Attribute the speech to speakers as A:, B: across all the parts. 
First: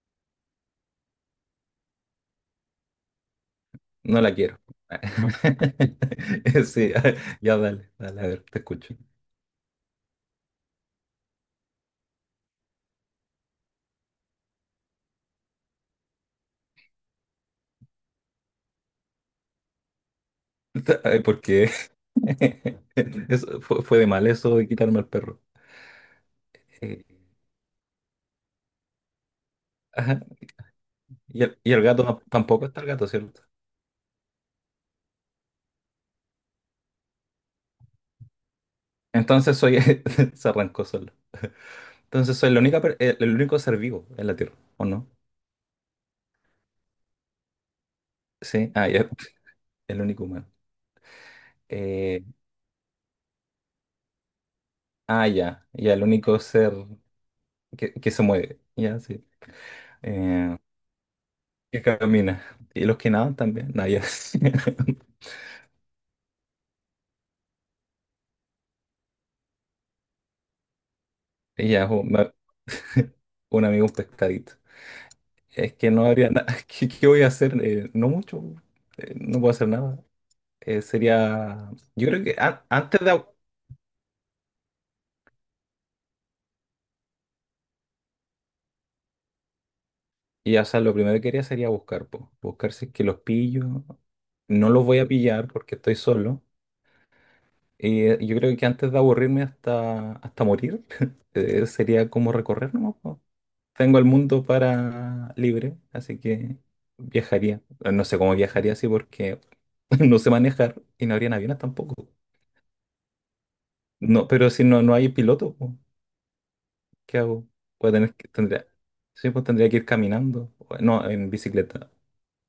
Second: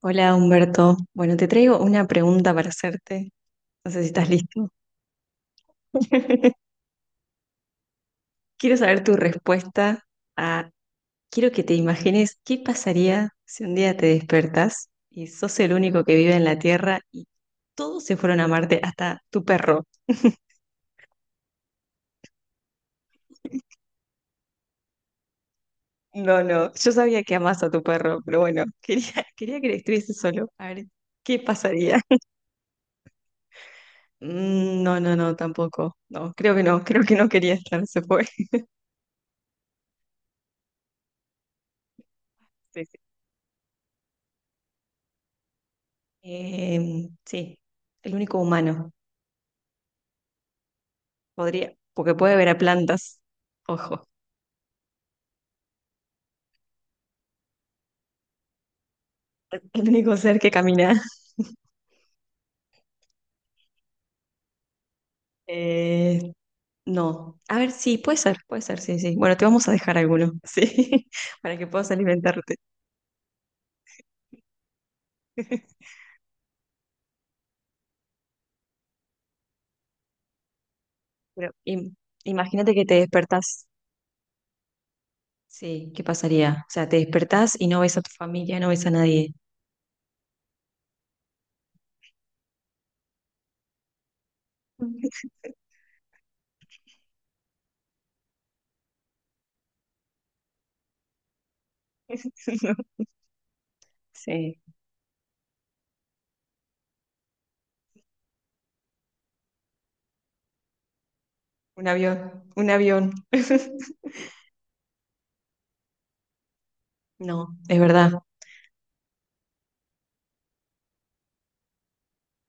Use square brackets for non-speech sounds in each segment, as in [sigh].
A: Hola Humberto. Bueno, te traigo una pregunta para hacerte. No sé si
B: No
A: estás
B: la quiero.
A: listo.
B: [laughs]
A: [laughs]
B: Sí, ya dale, dale, a ver, te
A: Quiero
B: escucho.
A: saber tu respuesta a, Quiero que te imagines qué pasaría si un día te despertas y sos el único que vive en la Tierra y todos se fueron a Marte, hasta tu perro.
B: Ay, porque [laughs] eso fue de mal eso de quitarme al perro.
A: No, no, yo
B: Eh,
A: sabía que amás a tu perro, pero bueno, quería, [laughs] quería que estuviese
B: ajá,
A: solo. A ver, ¿qué
B: Y el
A: pasaría?
B: gato
A: [laughs]
B: tampoco está el gato, ¿cierto?
A: Mm, no, no, no, tampoco. No, creo que no, creo que no quería estar, se fue.
B: Entonces soy, [laughs] se arrancó solo. Entonces soy la
A: [laughs]
B: el único ser vivo en la Tierra, ¿o no?
A: Sí, el único
B: Sí,
A: humano.
B: ya, [laughs] el único humano.
A: Podría, porque
B: Eh,
A: puede ver a plantas. Ojo,
B: ya, ya, el único ser que se mueve, ya, sí.
A: [laughs] el único ser que
B: Eh,
A: camina.
B: que camina. Y los que nadan también, no, ya. [laughs]
A: Eh, no. A ver, sí, puede ser, sí, sí. Bueno, te vamos a dejar alguno, [laughs] sí, para que
B: Y ya,
A: puedas
B: jo,
A: alimentarte.
B: [laughs] un amigo, un pescadito. Es que
A: [laughs]
B: no habría nada. [laughs] ¿Qué voy a hacer? No mucho. No puedo hacer nada.
A: Pero
B: Sería.
A: im-
B: Yo creo que
A: Imagínate que te
B: antes
A: despertás. Sí, ¿qué pasaría? O sea, te despertás y no ves a tu familia, no ves a nadie.
B: y o sea, lo primero que haría sería buscar, po. Buscar si es que los pillo. No los voy a
A: [laughs]
B: pillar porque estoy solo. Yo creo que antes de aburrirme hasta morir, [laughs] sería como
A: No,
B: recorrer, ¿no? Tengo el mundo
A: sí,
B: para libre, así que viajaría. No sé cómo viajaría así porque [laughs] no sé manejar y no habrían aviones
A: un
B: tampoco.
A: avión, un avión. [laughs]
B: No, pero si no, no hay piloto, po, ¿qué hago?
A: No, es
B: Voy a tener
A: verdad.
B: sí, pues tendría que ir caminando, no, en bicicleta.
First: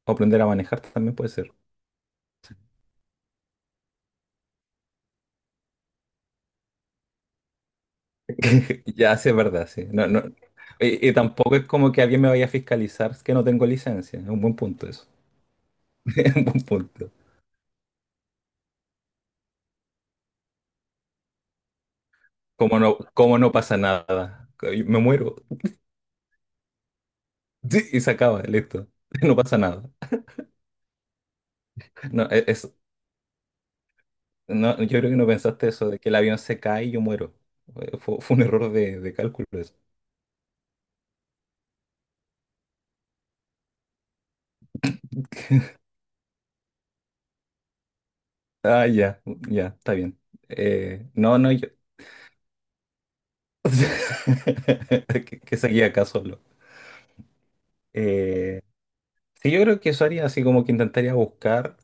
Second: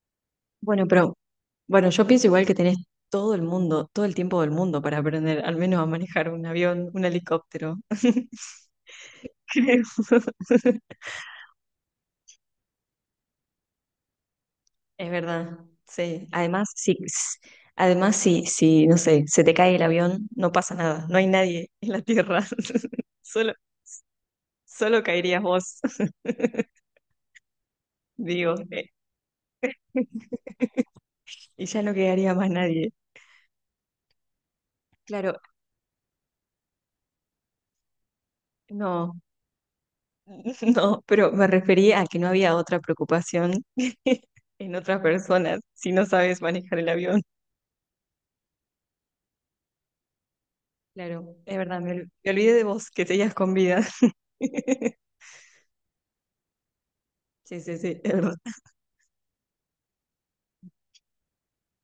B: O aprender a manejar
A: Bueno,
B: también
A: pero
B: puede ser.
A: Bueno, yo pienso igual que tenés todo el mundo, todo el tiempo del mundo para aprender, al menos a manejar un avión, un helicóptero. [laughs]
B: [laughs] Ya, sí, es verdad,
A: Creo.
B: sí. No, no. Y tampoco es como que alguien me vaya a fiscalizar que no tengo licencia. Es un buen punto eso.
A: Es verdad,
B: [laughs]
A: sí.
B: Es un buen
A: Además,
B: punto.
A: sí, sí, no sé, se te cae el avión, no pasa nada, no hay nadie en la tierra.
B: Como no,
A: [laughs]
B: como no
A: Solo,
B: pasa nada. Me
A: solo
B: muero.
A: caerías vos, [laughs]
B: Sí, y se acaba,
A: digo,
B: listo. [laughs] No pasa nada.
A: y ya no
B: No,
A: quedaría más
B: es,
A: nadie.
B: no, yo creo que no
A: Claro,
B: pensaste eso, de que el avión se cae y yo muero. Eh, fue un error de
A: no,
B: cálculo eso.
A: [laughs] no, pero me refería a que no había otra preocupación [laughs] en otras personas si no sabes manejar el avión.
B: Ah, ya, ya, está bien.
A: Claro,
B: No, no,
A: es
B: yo.
A: verdad, me olvidé de vos, que seguías con vida. [laughs]
B: [laughs] Que seguía acá solo.
A: Sí, sí, sí, es verdad.
B: Eh, sí, yo creo que eso haría así como que intentaría buscar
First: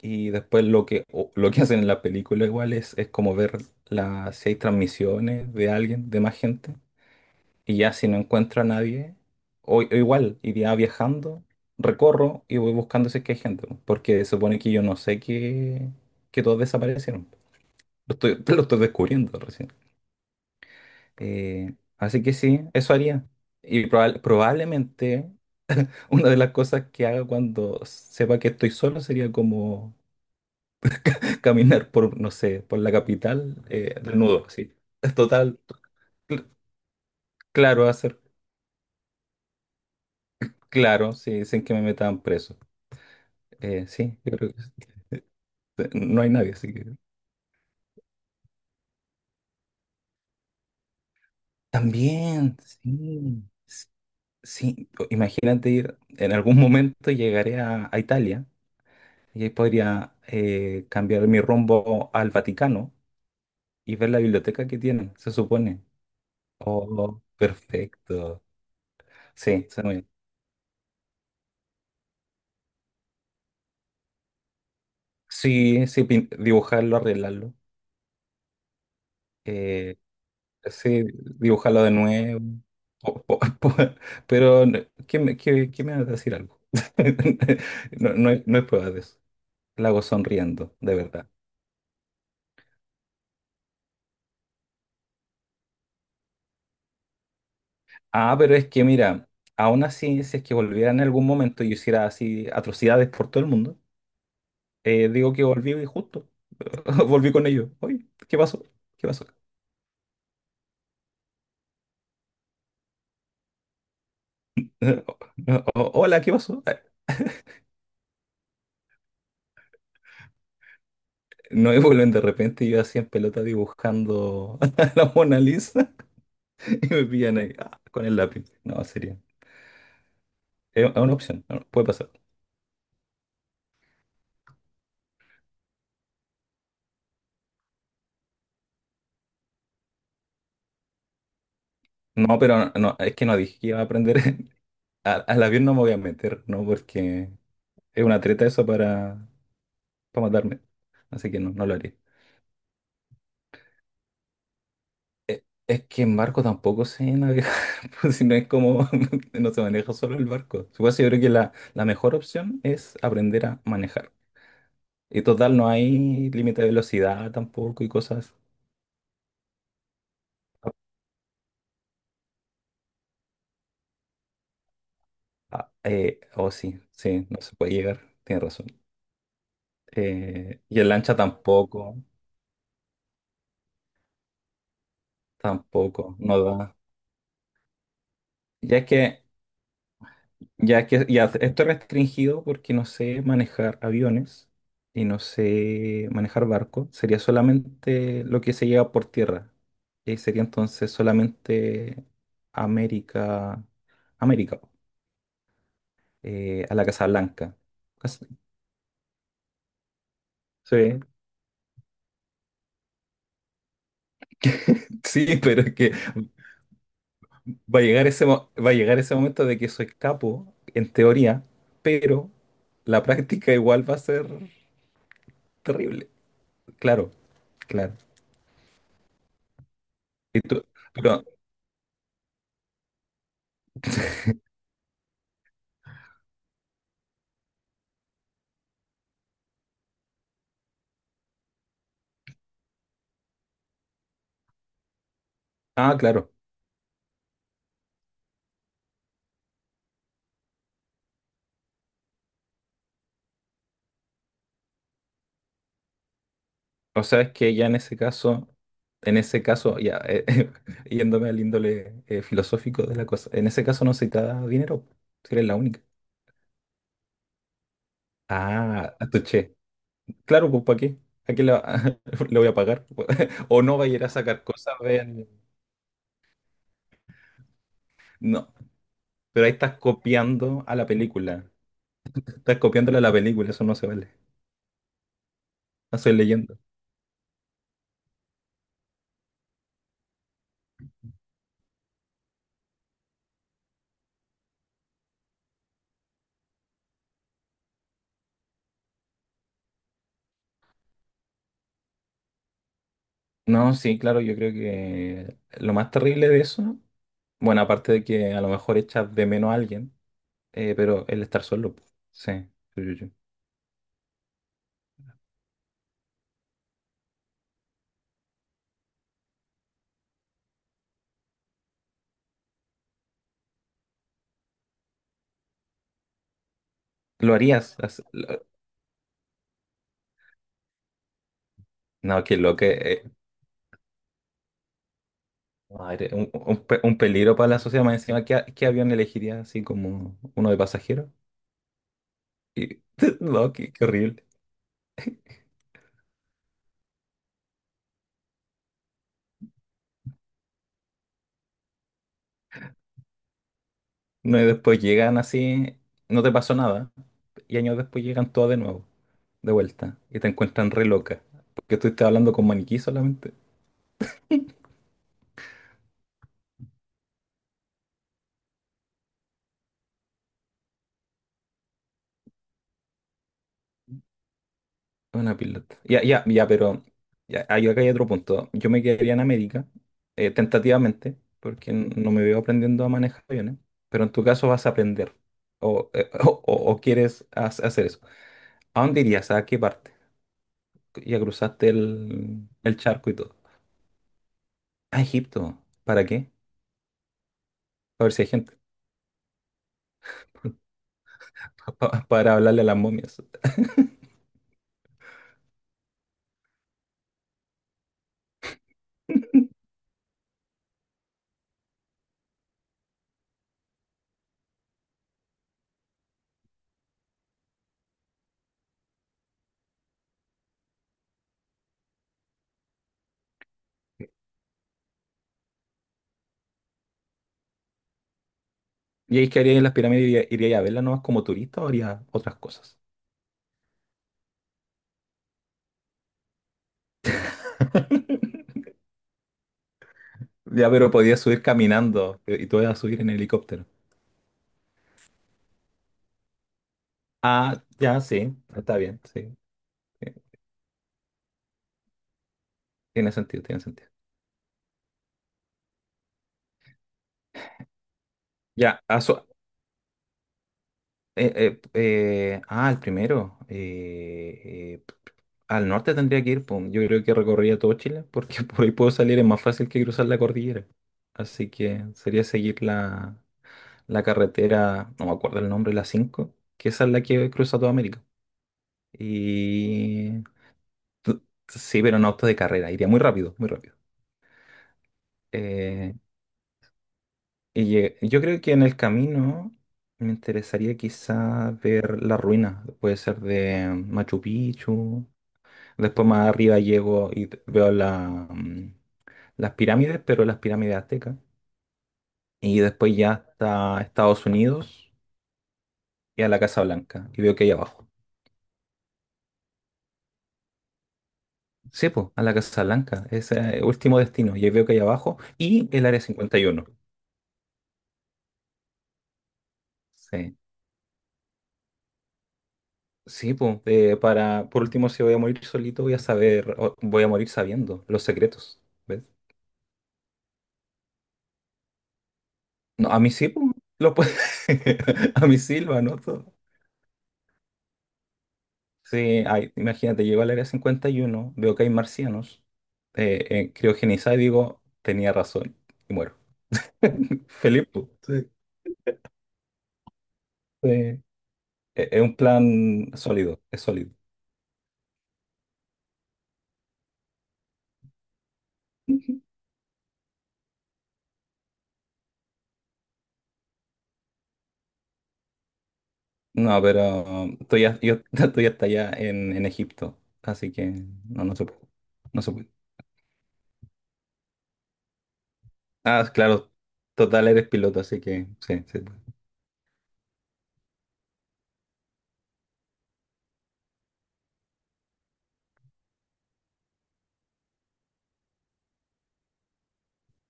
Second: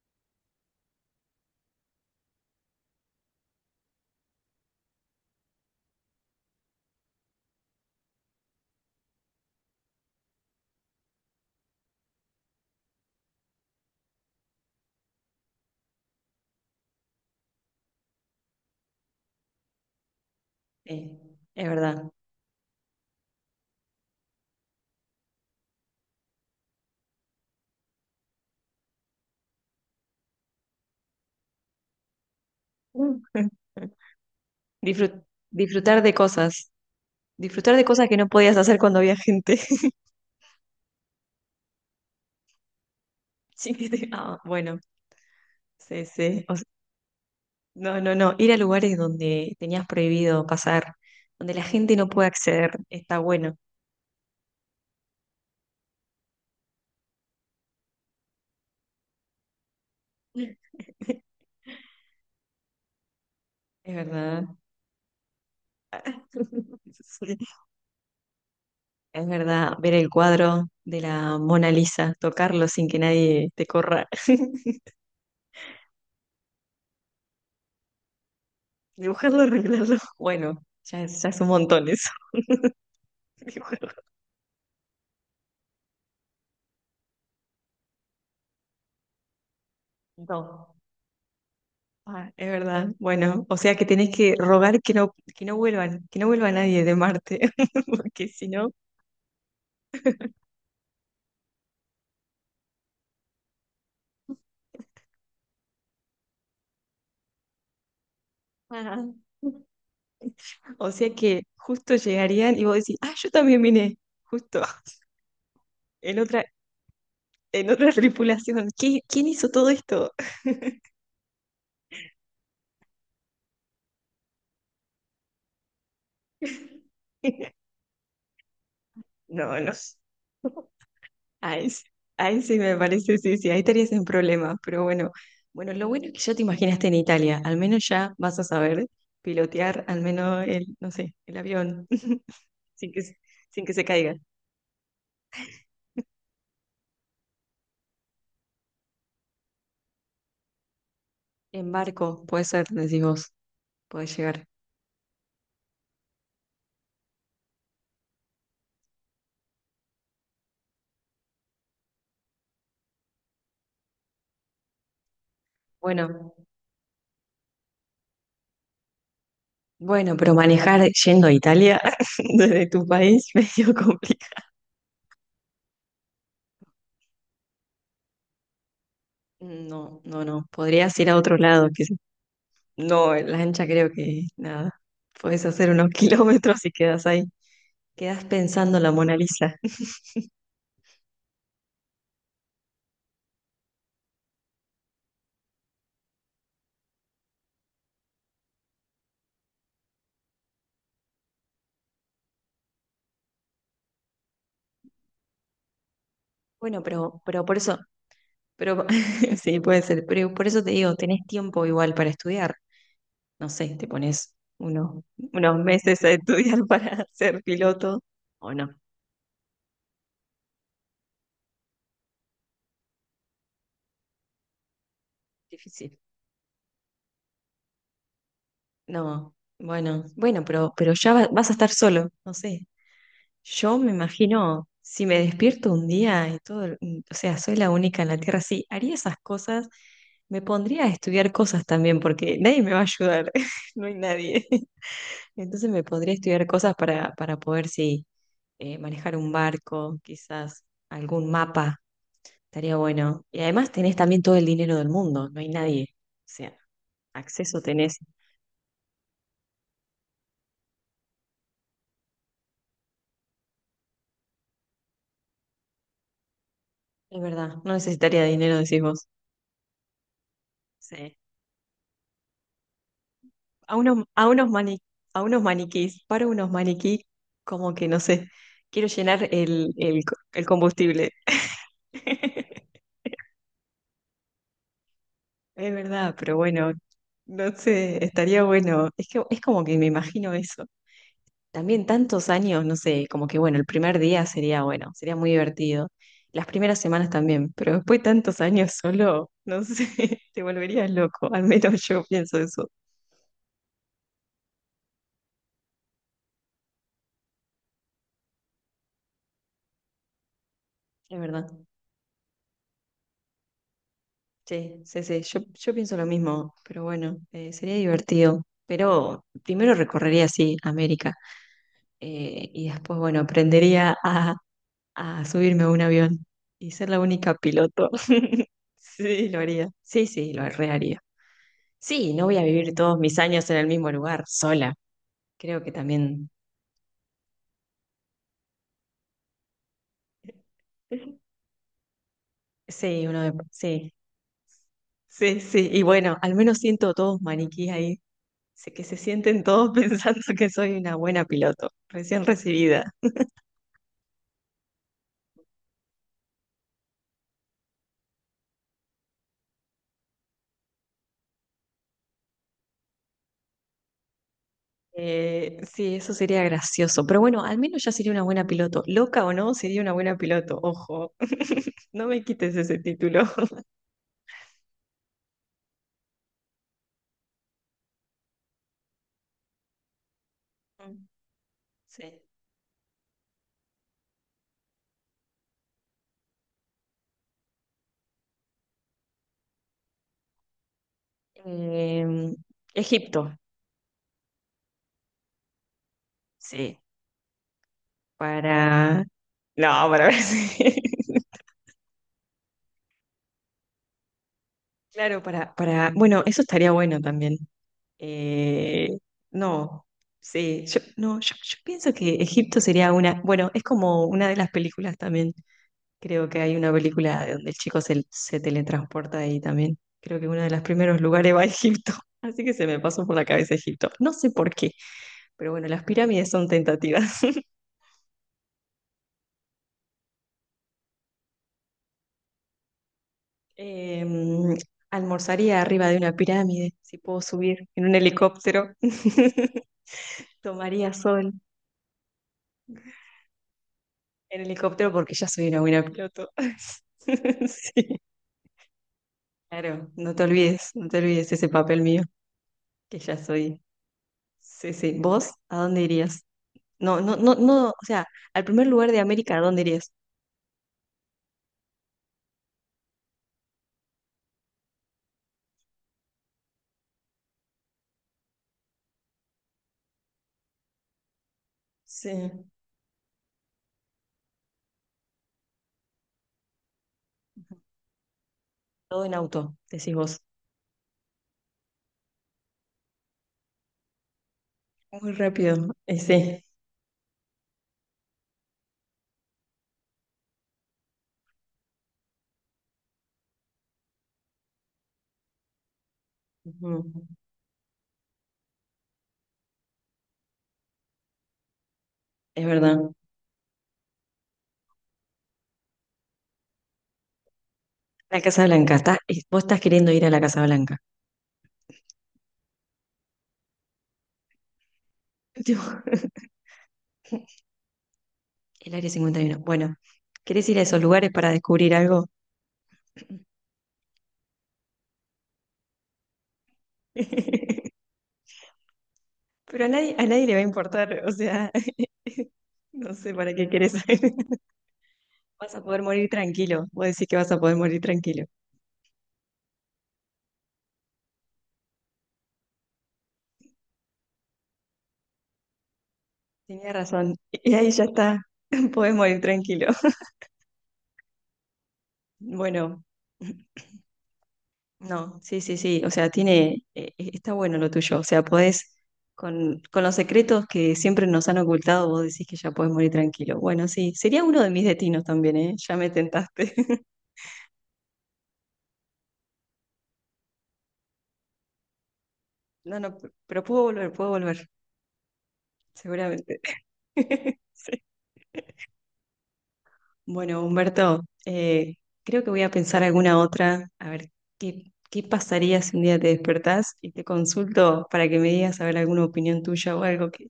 B: y después lo lo que hacen en la película igual es como ver las, si hay transmisiones de alguien, de más gente. Y ya si no encuentro a nadie, o igual iría viajando, recorro y voy buscando si es que hay gente, po, porque se supone que yo no sé que todos desaparecieron. Lo estoy, [laughs] lo estoy descubriendo recién.
A: Sí, es verdad.
B: Así que sí, eso haría. Y probablemente [laughs] una de las cosas que haga cuando sepa que estoy solo sería como [laughs] caminar por, no sé, por la
A: [laughs]
B: capital desnudo, así. Es
A: Disfrut-
B: total,
A: Disfrutar de
B: cl-
A: cosas, disfrutar de
B: claro,
A: cosas que
B: hacer,
A: no podías hacer cuando había gente. [laughs]
B: claro, sí, sin que me metan preso.
A: Sí,
B: Sí,
A: ah,
B: yo creo que
A: bueno,
B: sí.
A: sí,
B: No hay
A: sí.
B: nadie, así que...
A: No, no, no, ir a lugares donde tenías prohibido pasar, donde la gente no puede
B: También,
A: acceder, está
B: sí.
A: bueno.
B: Sí, imagínate ir, en algún momento llegaré a Italia y ahí podría cambiar
A: [laughs]
B: mi rumbo al Vaticano
A: Es
B: y ver la
A: verdad.
B: biblioteca que tienen, se supone.
A: [laughs]
B: Oh,
A: Sí,
B: perfecto.
A: es
B: Sí,
A: verdad,
B: suena
A: ver
B: bien.
A: el cuadro de la Mona Lisa, tocarlo sin que nadie te corra. [laughs]
B: Sí, sí, dibujarlo, arreglarlo.
A: Dibujarlo, arreglarlo.
B: eh,
A: [laughs] Bueno,
B: sí,
A: ya es un
B: dibujarlo
A: montón
B: de
A: eso.
B: nuevo. Po- po-
A: [laughs]
B: [laughs] po-
A: Dibujarlo.
B: pero, ¿qué me, qué me va a decir algo? [laughs] No, no hay, no hay pruebas de eso. La hago
A: No.
B: sonriendo, de verdad.
A: Ah, es verdad. Bueno, o sea que tenés que rogar que no vuelvan, que no vuelva nadie de Marte, [laughs] porque
B: Ah,
A: si
B: pero es
A: no.
B: que mira, aún así, si es que volviera en algún momento y yo hiciera así atrocidades por todo el mundo, digo que volví y justo. [laughs] Volví con ellos. Oye, ¿qué pasó?
A: Ajá.
B: ¿Qué pasó? [laughs]
A: O sea que justo llegarían y vos decís, ah, yo también vine, justo,
B: No,
A: en
B: hola, ¿qué
A: otra,
B: pasó?
A: en otra [laughs] tripulación. ¿Quién hizo todo esto?
B: No, y vuelven de repente y yo así en pelota dibujando [laughs] a la Mona Lisa [laughs] y me pillan ahí
A: [laughs]
B: ah, con el lápiz. No, sería.
A: No, no.
B: Es una opción, no,
A: Ahí, sí,
B: puede pasar.
A: ahí sí me parece, sí, sí, ahí estarías en problemas, pero bueno, bueno, lo bueno es que ya te imaginaste en Italia, al menos ya vas a saber pilotear al menos el, no sé, el avión, [laughs]
B: No, pero no,
A: sin
B: no,
A: que,
B: es
A: se-
B: que no dije
A: sin
B: que
A: que
B: iba
A: se
B: a
A: caiga.
B: aprender. [laughs] Al avión no me voy a meter, ¿no? Porque es una treta eso para matarme. Así que no, no
A: En
B: lo haré.
A: barco, puede ser, decís vos, puedes llegar.
B: Es que en barco tampoco sé navegar, [laughs] pues si no es como, [laughs] no se maneja solo el barco. Supongo que yo creo que la mejor opción es aprender a manejar. Y total, no hay
A: Bueno,
B: límite de velocidad tampoco y cosas.
A: bueno, pero, manejar yendo a Italia [laughs] desde tu país [laughs] medio complicado.
B: Oh, sí, sí, no se puede llegar, tienes razón.
A: No, no, no,
B: Y en
A: podrías ir a
B: lancha
A: otro lado, que
B: tampoco,
A: no, en lancha creo que nada, puedes hacer unos [laughs]
B: tampoco, no
A: kilómetros y
B: da.
A: quedas ahí. Quedas
B: Ya
A: pensando en
B: es
A: la Mona
B: que
A: Lisa.
B: Ya que ya esto es restringido porque no sé manejar aviones y no sé manejar barcos. Sería solamente lo que se lleva por tierra. Y sería entonces solamente América, América, a
A: Bueno,
B: la Casa
A: pero, pero
B: Blanca.
A: por eso,
B: Cas-
A: pero [laughs] sí, puede ser, pero por eso te digo,
B: Sí,
A: tenés tiempo igual para estudiar. No sé, te pones unos,
B: [laughs] sí,
A: unos
B: pero es que
A: meses a estudiar [laughs] para ser
B: va a
A: piloto
B: llegar
A: o
B: va a
A: no.
B: llegar ese momento de que soy capo, en teoría, pero la práctica igual va a ser
A: Difícil.
B: terrible. Claro, claro.
A: No, bueno,
B: Y
A: bueno,
B: tú-
A: pero ya
B: pero-
A: vas a estar solo, no sé. Yo me imagino, si me despierto un día y todo, o sea, soy la única en la Tierra, sí, haría esas cosas, me pondría a estudiar cosas también, porque nadie me va a ayudar, [laughs] no hay nadie. Entonces me
B: ah,
A: podría
B: claro.
A: estudiar cosas para poder, sí, manejar un barco, quizás algún mapa, estaría bueno. Y además tenés también todo el dinero del mundo, no hay nadie. O sea,
B: O sea, es que
A: acceso
B: ya
A: tenés.
B: en ese caso, ya [laughs] yéndome al índole filosófico de la cosa, en ese caso no se te dinero, si eres la única.
A: Es verdad, no necesitaría dinero, decís
B: Ah,
A: vos.
B: a tu che. Claro, pues ¿para qué?
A: Sí.
B: ¿A qué le, [laughs] le voy a pagar? [laughs] O
A: A
B: no va a ir
A: unos,
B: a
A: a
B: sacar
A: unos
B: cosas,
A: a
B: vean.
A: unos maniquís, para unos maniquís, como que no sé,
B: No,
A: quiero llenar
B: pero ahí
A: el,
B: estás
A: el, co- el
B: copiando a la
A: combustible.
B: película. Estás
A: [laughs]
B: copiándole a la película, eso no se vale.
A: Es
B: No soy
A: verdad, pero
B: leyendo.
A: bueno, no sé, estaría bueno. Es que es como que me imagino eso. También tantos años, no sé, como que bueno, el primer día sería bueno, sería muy divertido. Las primeras semanas también, pero después de tantos años solo, no sé, [laughs] te volverías loco, al menos yo pienso eso.
B: No, sí, claro, yo creo que lo más terrible de eso, bueno, aparte de que a lo mejor echas de menos a alguien. Pero
A: Es
B: el estar
A: verdad.
B: solo, pu. Sí. Sí, sí, sí.
A: Sí, sí, sí, yo, pienso lo mismo, pero bueno, sería divertido. Pero primero recorrería sí América y después, bueno, aprendería a subirme a un avión y ser la
B: ¿Lo
A: única
B: harías?
A: piloto. [laughs] Sí, lo haría. Sí, sí, lo reharía. Sí,
B: No,
A: no
B: que
A: voy a
B: lo que...
A: vivir todos
B: eh,
A: mis años en el mismo lugar, sola. Creo que
B: madre,
A: también.
B: un un peligro para la sociedad más encima. ¿Qué, qué avión elegirías así como uno de pasajero? Y,
A: Sí,
B: [laughs]
A: uno de...
B: no, qué, qué
A: Sí,
B: horrible.
A: sí, sí. Y bueno, al menos siento todos maniquíes ahí. Sé que se sienten todos [laughs] pensando que soy una buena piloto, recién recibida.
B: No, y después llegan así, no te pasó nada. Y años después llegan todas de nuevo, de vuelta. Y te encuentran re loca. Porque tú estás hablando con maniquí solamente.
A: Sí, eso sería gracioso. Pero bueno, al menos ya sería una buena piloto. Loca o no, sería una buena piloto. Ojo, [laughs] no me quites ese título.
B: Una pilota. Ya, ya, ya, pero ya, ahí acá hay otro punto. Yo me quedaría en América,
A: Mm,
B: tentativamente, porque no me
A: sí.
B: veo aprendiendo a manejar aviones, pero en tu caso vas a aprender o, [laughs] o, o quieres hacer eso. ¿A dónde irías? ¿A qué parte? Ya cruzaste
A: Em,
B: el charco y
A: Egipto,
B: todo. A Egipto. ¿Para qué?
A: sí.
B: Para ver si hay gente.
A: Para... No, para ver si...
B: [laughs]
A: [laughs]
B: Para hablarle a las momias.
A: Claro, para, bueno, eso estaría bueno también. Eh, no, sí, yo, no, yo pienso que Egipto sería una, bueno, es como una de las películas también. Creo que hay una película donde el chico se, se teletransporta ahí también. Creo que uno de los primeros lugares va a Egipto. [laughs] Así que se me pasó por la cabeza Egipto. No sé por qué, pero bueno, las pirámides son tentativas. [laughs]
B: ¿Y ahí que harías en las pirámides? ¿Irías a verlas nomás como turista o harías otras cosas?
A: Em, Almorzaría arriba de una pirámide, si puedo subir en un
B: [laughs]
A: helicóptero. [laughs]
B: Ya, pero
A: Tomaría
B: podías
A: sol.
B: subir caminando y tú ibas a subir en helicóptero.
A: En helicóptero porque ya soy una buena piloto. [laughs]
B: Ah,
A: Sí.
B: ya, sí, está bien, sí.
A: Claro, no
B: Sí,
A: te olvides, no te olvides ese papel mío, que
B: tiene
A: ya
B: sentido,
A: soy.
B: tiene sentido.
A: Sí, sí. ¿Vos a dónde irías? No, no, no, no, o sea, al primer
B: Ya,
A: lugar de
B: ah, so-
A: América, ¿a dónde irías?
B: el primero. Al norte tendría que ir, pum. Yo creo que recorrería todo Chile, porque [laughs] por ahí puedo salir, es más fácil que cruzar la cordillera. Así que
A: Sí.
B: sería seguir la carretera, no me acuerdo el nombre, la 5, que esa es la que cruza toda América.
A: Todo en auto, decís vos.
B: Y... t- Sí, pero en auto de carrera, iría muy rápido, muy rápido.
A: Muy rápido.
B: Eh,
A: Sí.
B: Yo creo que en el camino me interesaría quizá ver las ruinas, puede ser de Machu Picchu, después más arriba
A: Ujú.
B: llego y veo la, las pirámides, pero las pirámides aztecas,
A: Es
B: y
A: verdad.
B: después ya hasta Estados Unidos y a la Casa Blanca, y veo que hay abajo.
A: La Casa Blanca, vos estás queriendo ir a la Casa Blanca.
B: Sí, pues, a la Casa Blanca, ese es el último destino, y ahí veo que hay abajo,
A: [laughs] Tipo,
B: y el Área cincuenta y uno.
A: el Área 51. Bueno,
B: Sí.
A: ¿querés ir a esos lugares para descubrir algo?
B: Sí, pues, para, por último, si voy a morir solito, voy a saber, o voy a morir
A: [laughs]
B: sabiendo los secretos, ¿ves?
A: Pero a nadie le va a importar, o sea, [laughs]
B: No,
A: no
B: a mí
A: sé
B: sí,
A: para
B: pues,
A: qué querés
B: lo
A: saber.
B: puedo,
A: [laughs]
B: [laughs] a mí
A: Vas
B: sí
A: a
B: lo
A: poder morir
B: anoto.
A: tranquilo, vos decís que vas a poder morir tranquilo.
B: Sí, ay, imagínate, llego al área 51, veo que hay marcianos, criogenizada y digo, tenía razón, y muero.
A: Tenía razón,
B: [laughs]
A: y
B: Feliz,
A: ahí ya
B: po.
A: está,
B: Sí.
A: [laughs] podés morir tranquilo.
B: Sí. Es un
A: Bueno,
B: plan sólido, es sólido.
A: no, sí, sí, sí, o sea, tiene, está bueno lo tuyo, o sea, podés,
B: Ujú.
A: con los secretos que siempre nos han ocultado, vos decís que ya podés morir tranquilo. Bueno, sí, sería uno de mis destinos también, ¿eh? Ya me tentaste.
B: No, pero
A: [laughs]
B: estoy, yo [laughs] estoy hasta allá en Egipto, así que no, no se puede, no se puede.
A: No, no, pero puedo volver,
B: Ah,
A: seguramente.
B: claro, total,
A: [laughs]
B: eres piloto, así que sí, sí.
A: Bueno, Humberto, creo que voy a pensar alguna otra, a ver, ¿qué, qué pasaría si un día te despertás y te consulto para que me digas a ver alguna opinión tuya o algo que,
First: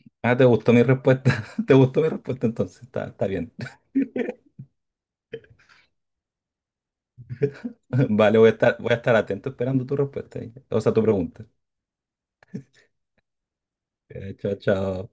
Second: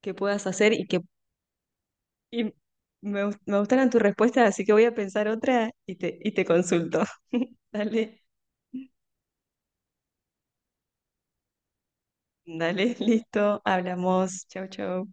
A: que
B: Ah, ¿te
A: puedas hacer
B: gustó mi
A: y que
B: respuesta? [laughs] ¿Te gustó mi respuesta
A: y
B: entonces? Está,
A: me,
B: está
A: gust-
B: bien.
A: me gustaran
B: [laughs]
A: tus respuestas, así que voy a pensar otra y te consulto. [laughs] Dale,
B: Vale, voy a estar atento esperando tu respuesta. O sea, tu pregunta.
A: dale, listo, hablamos,
B: Chao,
A: chau, chau.
B: chao.